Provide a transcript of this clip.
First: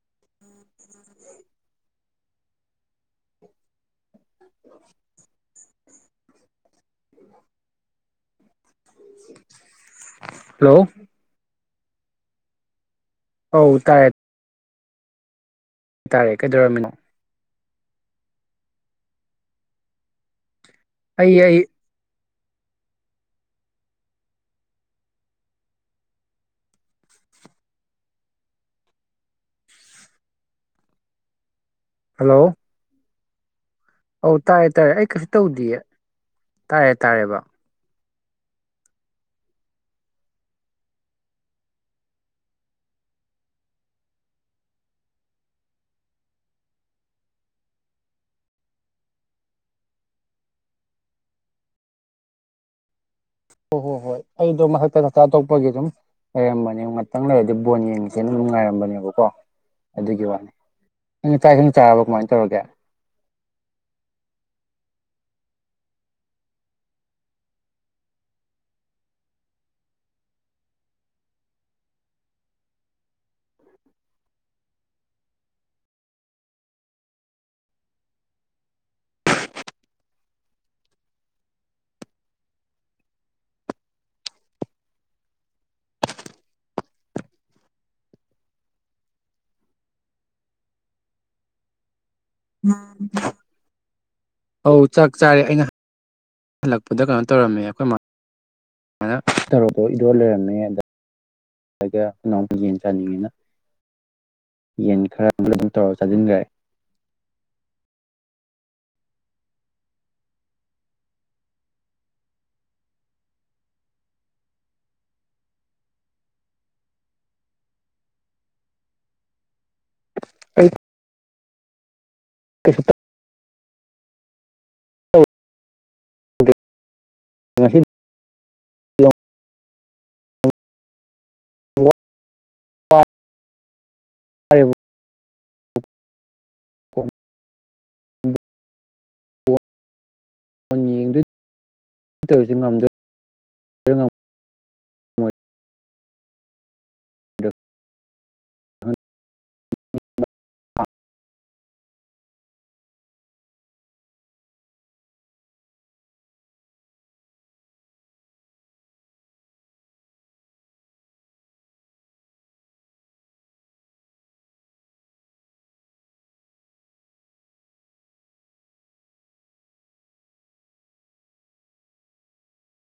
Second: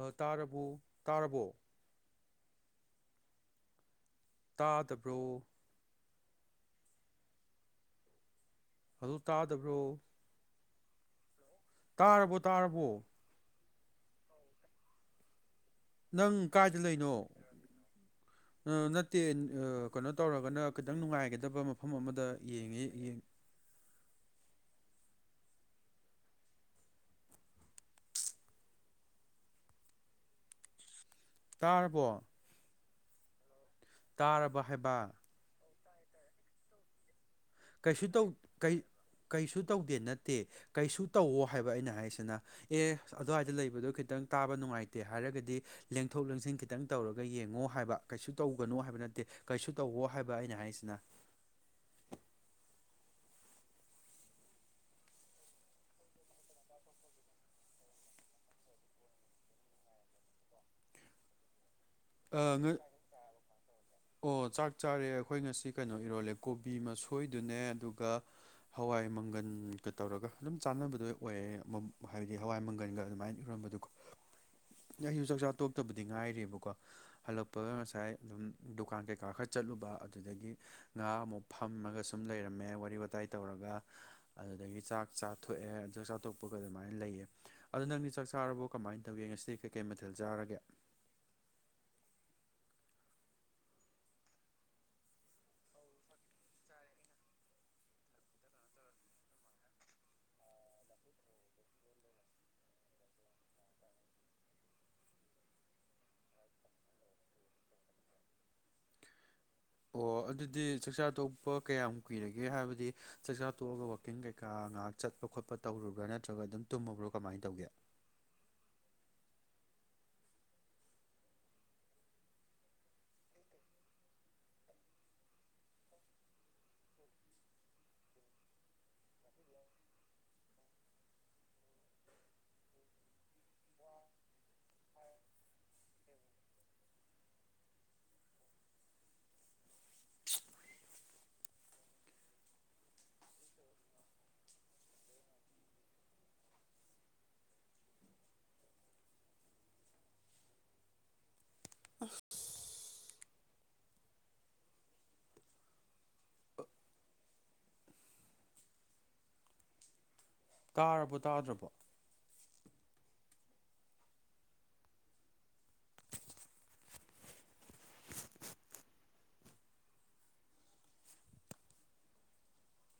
ꯑꯥ ꯇꯥꯔꯕꯣ ꯇꯥꯔꯕꯣ INAUDIBLE ꯇꯥꯗꯕ꯭ꯔꯣ INAUDIBLE ꯍꯜꯂꯣ ꯇꯥꯗꯕ꯭ꯔꯣ ꯍꯜꯂꯣ ꯇꯥꯔꯕꯣꯇꯥꯔꯕꯣ ꯑꯧ ꯇꯥꯏꯌꯦ ꯅꯪ ꯀꯥꯏꯗ ꯀꯩꯗꯧꯔꯝꯃꯤꯅꯣ ꯂꯩꯅꯣ ꯑꯥ ꯅꯠꯇꯦ ꯑꯥ ꯀꯩꯅꯣ ꯇꯧꯔꯒꯅ ꯈꯤꯇꯪ ꯑꯩ ꯑꯩ ꯅꯨꯡꯉꯥꯏꯒꯗꯕ ꯃꯐꯝ ꯑꯃꯗ ꯌꯦꯡꯉꯤ ꯢꯟ ꯇꯥꯔꯕꯣ ꯍꯜꯂꯣ ꯑꯧ ꯇꯥꯔꯕ ꯇꯥꯢꯇꯥꯢ ꯑꯩ ꯍꯥꯏꯕ ꯀꯩꯁꯨ ꯇꯧꯗꯤꯌꯦ ꯇꯥꯢ ꯇꯥꯢꯌꯦꯕ ꯀꯩꯁꯨ ꯇꯧ ꯀꯩ ꯀꯩꯁꯨ ꯇꯧꯗꯦ ꯅꯠꯇꯦ ꯀꯩꯁꯨ ꯇꯧꯑꯣ ꯍꯥꯏꯕ ꯑꯩꯅ ꯍꯥꯏꯖꯤꯅ ꯑꯦ ꯑꯗꯨꯋꯥꯏꯗ ꯂꯩꯕꯗꯣ ꯈꯤꯇꯪ ꯈꯤꯇꯪ ꯇꯥꯕ ꯅꯨꯡꯉꯥꯏꯇꯦ ꯍꯥꯏꯔꯒꯗꯤ ꯂꯦꯡꯊꯣꯛ ꯂꯦꯡꯁꯤꯟ ꯈꯤꯇꯪ ꯇꯧꯔꯒ ꯌꯦꯡꯉꯣ ꯍꯥꯏꯕ ꯀꯩꯁꯨ ꯇꯧꯒꯅꯨ ꯍꯥꯏꯕ ꯅꯠ ꯇꯦ ꯀꯩꯁꯨ ꯇꯧꯑꯣ ꯍꯥꯏꯕ ꯑꯩꯅ ꯍꯥꯏꯁꯤꯅ INAUDIBLE ꯍꯣ ꯍꯣ ꯍꯣꯏ ꯑꯩꯗꯣ ꯃꯊꯛꯇ ꯆꯥꯛ ꯇꯣꯛꯄꯒꯤ ꯑꯗꯨꯝ ꯂꯩꯔꯝꯕꯅꯦ ꯉꯇꯪ ꯂꯩꯔꯗꯤ ꯕꯣꯟ ꯌꯦꯡꯉꯖꯦꯅ ꯅꯨꯡꯉꯥꯏꯔꯝꯕꯅꯦꯕꯀꯣ ꯑꯗꯨꯒꯤ ꯋꯥꯅꯤ ꯅꯪꯗꯤ ꯆꯥꯛ-ꯏꯁꯤꯡ ꯆꯥꯔꯕꯣ ꯀꯃꯥꯏꯟ ꯇꯧꯔꯒꯦ ꯑ ꯑꯣ ꯆꯥꯛ ꯆꯥꯔꯦ ꯑꯩꯈꯣꯏ ꯉꯁꯤ ꯀꯩꯅꯣ ꯏꯔꯣꯜꯂꯦ ꯀꯣꯕꯤ ꯃꯁꯣꯏꯗꯨꯅꯦ ꯑꯗꯨꯒ ꯍꯋꯥꯏ ꯃꯪꯒꯟ ꯇꯧꯔꯒ ꯑꯗꯨꯝ ꯆꯥꯟꯅꯕꯗꯣ ꯑꯣꯏꯌꯦ ꯃꯝ ꯍꯥꯏꯕꯗꯤ ꯍꯋꯥꯏ ꯃꯪꯒꯜꯒ ꯑꯗꯨꯃꯥꯏꯅ ꯏꯔꯣꯝꯕꯗꯣꯀꯣ ꯑꯩꯖꯨ ꯆꯥꯛꯆꯥ ꯇꯣꯛꯇꯕꯗꯤ ꯉꯥꯏꯔꯤꯕꯀꯣ ꯍꯜꯂꯛꯄꯒ ꯉꯁꯥꯏ ꯑꯗꯨꯝ ꯗꯨꯀꯥꯟ ꯀꯩꯀꯥ ꯈꯔ ꯆꯠꯂꯨꯕ ꯑꯗꯨꯗꯒꯤ ꯉꯥꯍꯥꯛ ꯑꯃꯨꯛ ꯐꯝ ꯃꯒ ꯁꯨꯝ ꯂꯩꯔꯝꯃꯦ ꯋꯥꯔꯤ- ꯋꯥꯇꯥꯏ ꯇꯧꯔꯒ ꯑꯗꯨꯗꯒꯤ ꯆꯥꯛ ꯆꯥꯊꯣꯛꯑꯦ ꯑꯗꯨ ꯆꯥꯛꯆꯥꯇꯣꯛꯄꯒꯥ ꯃꯥꯏ ꯂꯩꯌꯦ ꯑꯗꯣ ꯅꯪꯗꯤ ꯆꯥꯛ ꯆꯥꯔꯕꯣ ꯀꯃꯥꯏ ꯇꯧꯒꯦ ꯉꯁꯤꯗꯤ ꯀꯩꯀꯩ ꯃꯊꯦꯜ ꯆꯥꯔꯒꯦ INAUDIBLE ꯑꯧ ꯆꯥꯛ ꯆꯥꯢꯌꯦ ꯑꯩꯅ ꯍꯜꯂꯛꯄꯗ ꯀꯩꯅꯣ ꯇꯧꯔꯝꯃꯦ ꯑꯩꯈꯣꯏ ꯃꯥ ꯁꯨꯃꯥꯏꯅ ꯇꯧꯔꯒ ꯏꯔꯣꯜ ꯂꯩꯔꯝꯃꯦ ꯑꯗꯨ ꯁꯩꯗꯥ ꯏꯅꯥꯎꯄꯤ ꯌꯦꯟ ꯆꯥꯅꯤꯡꯉꯦꯅ ꯌꯦꯟ ꯈꯔ ꯑꯗꯨ ꯇꯧꯔ ꯆꯥꯖꯤꯟꯒꯔꯦ INAUDIBLE ꯑꯣ ꯑꯗꯨꯗꯤ ꯆꯥꯛꯆꯥ ꯇꯣꯛꯄ ꯀꯌꯥꯝ ꯀꯨꯏꯔꯒꯦ ꯍꯥꯏꯕꯗꯤ ꯆꯥꯛꯆꯥ ꯇꯣꯛꯑꯒ ꯋꯥꯛꯀꯤꯡ ꯀꯩꯀꯥ ꯉꯍꯥꯛ ꯆꯠ ꯈꯣꯠꯄ- ꯇꯧꯔꯨꯕ꯭ꯔꯥ ꯅꯠꯇ꯭ꯔꯒ ꯑꯗꯨꯝ ꯇꯨꯝꯃꯕ꯭ꯔꯣ ꯀꯝꯃꯥꯏꯅ ꯇꯧꯒꯦ [inaudible] ꯑꯩ [inaudible] ꯇꯧꯗ꯭ꯔꯦ [inaudible] [inaudible] [inaudible] [inaudible] [inaudible] [inaudible] [inaudible] [inaudible] ꯇꯥꯔꯕꯣ ꯇꯥꯗ꯭ꯔꯕꯣ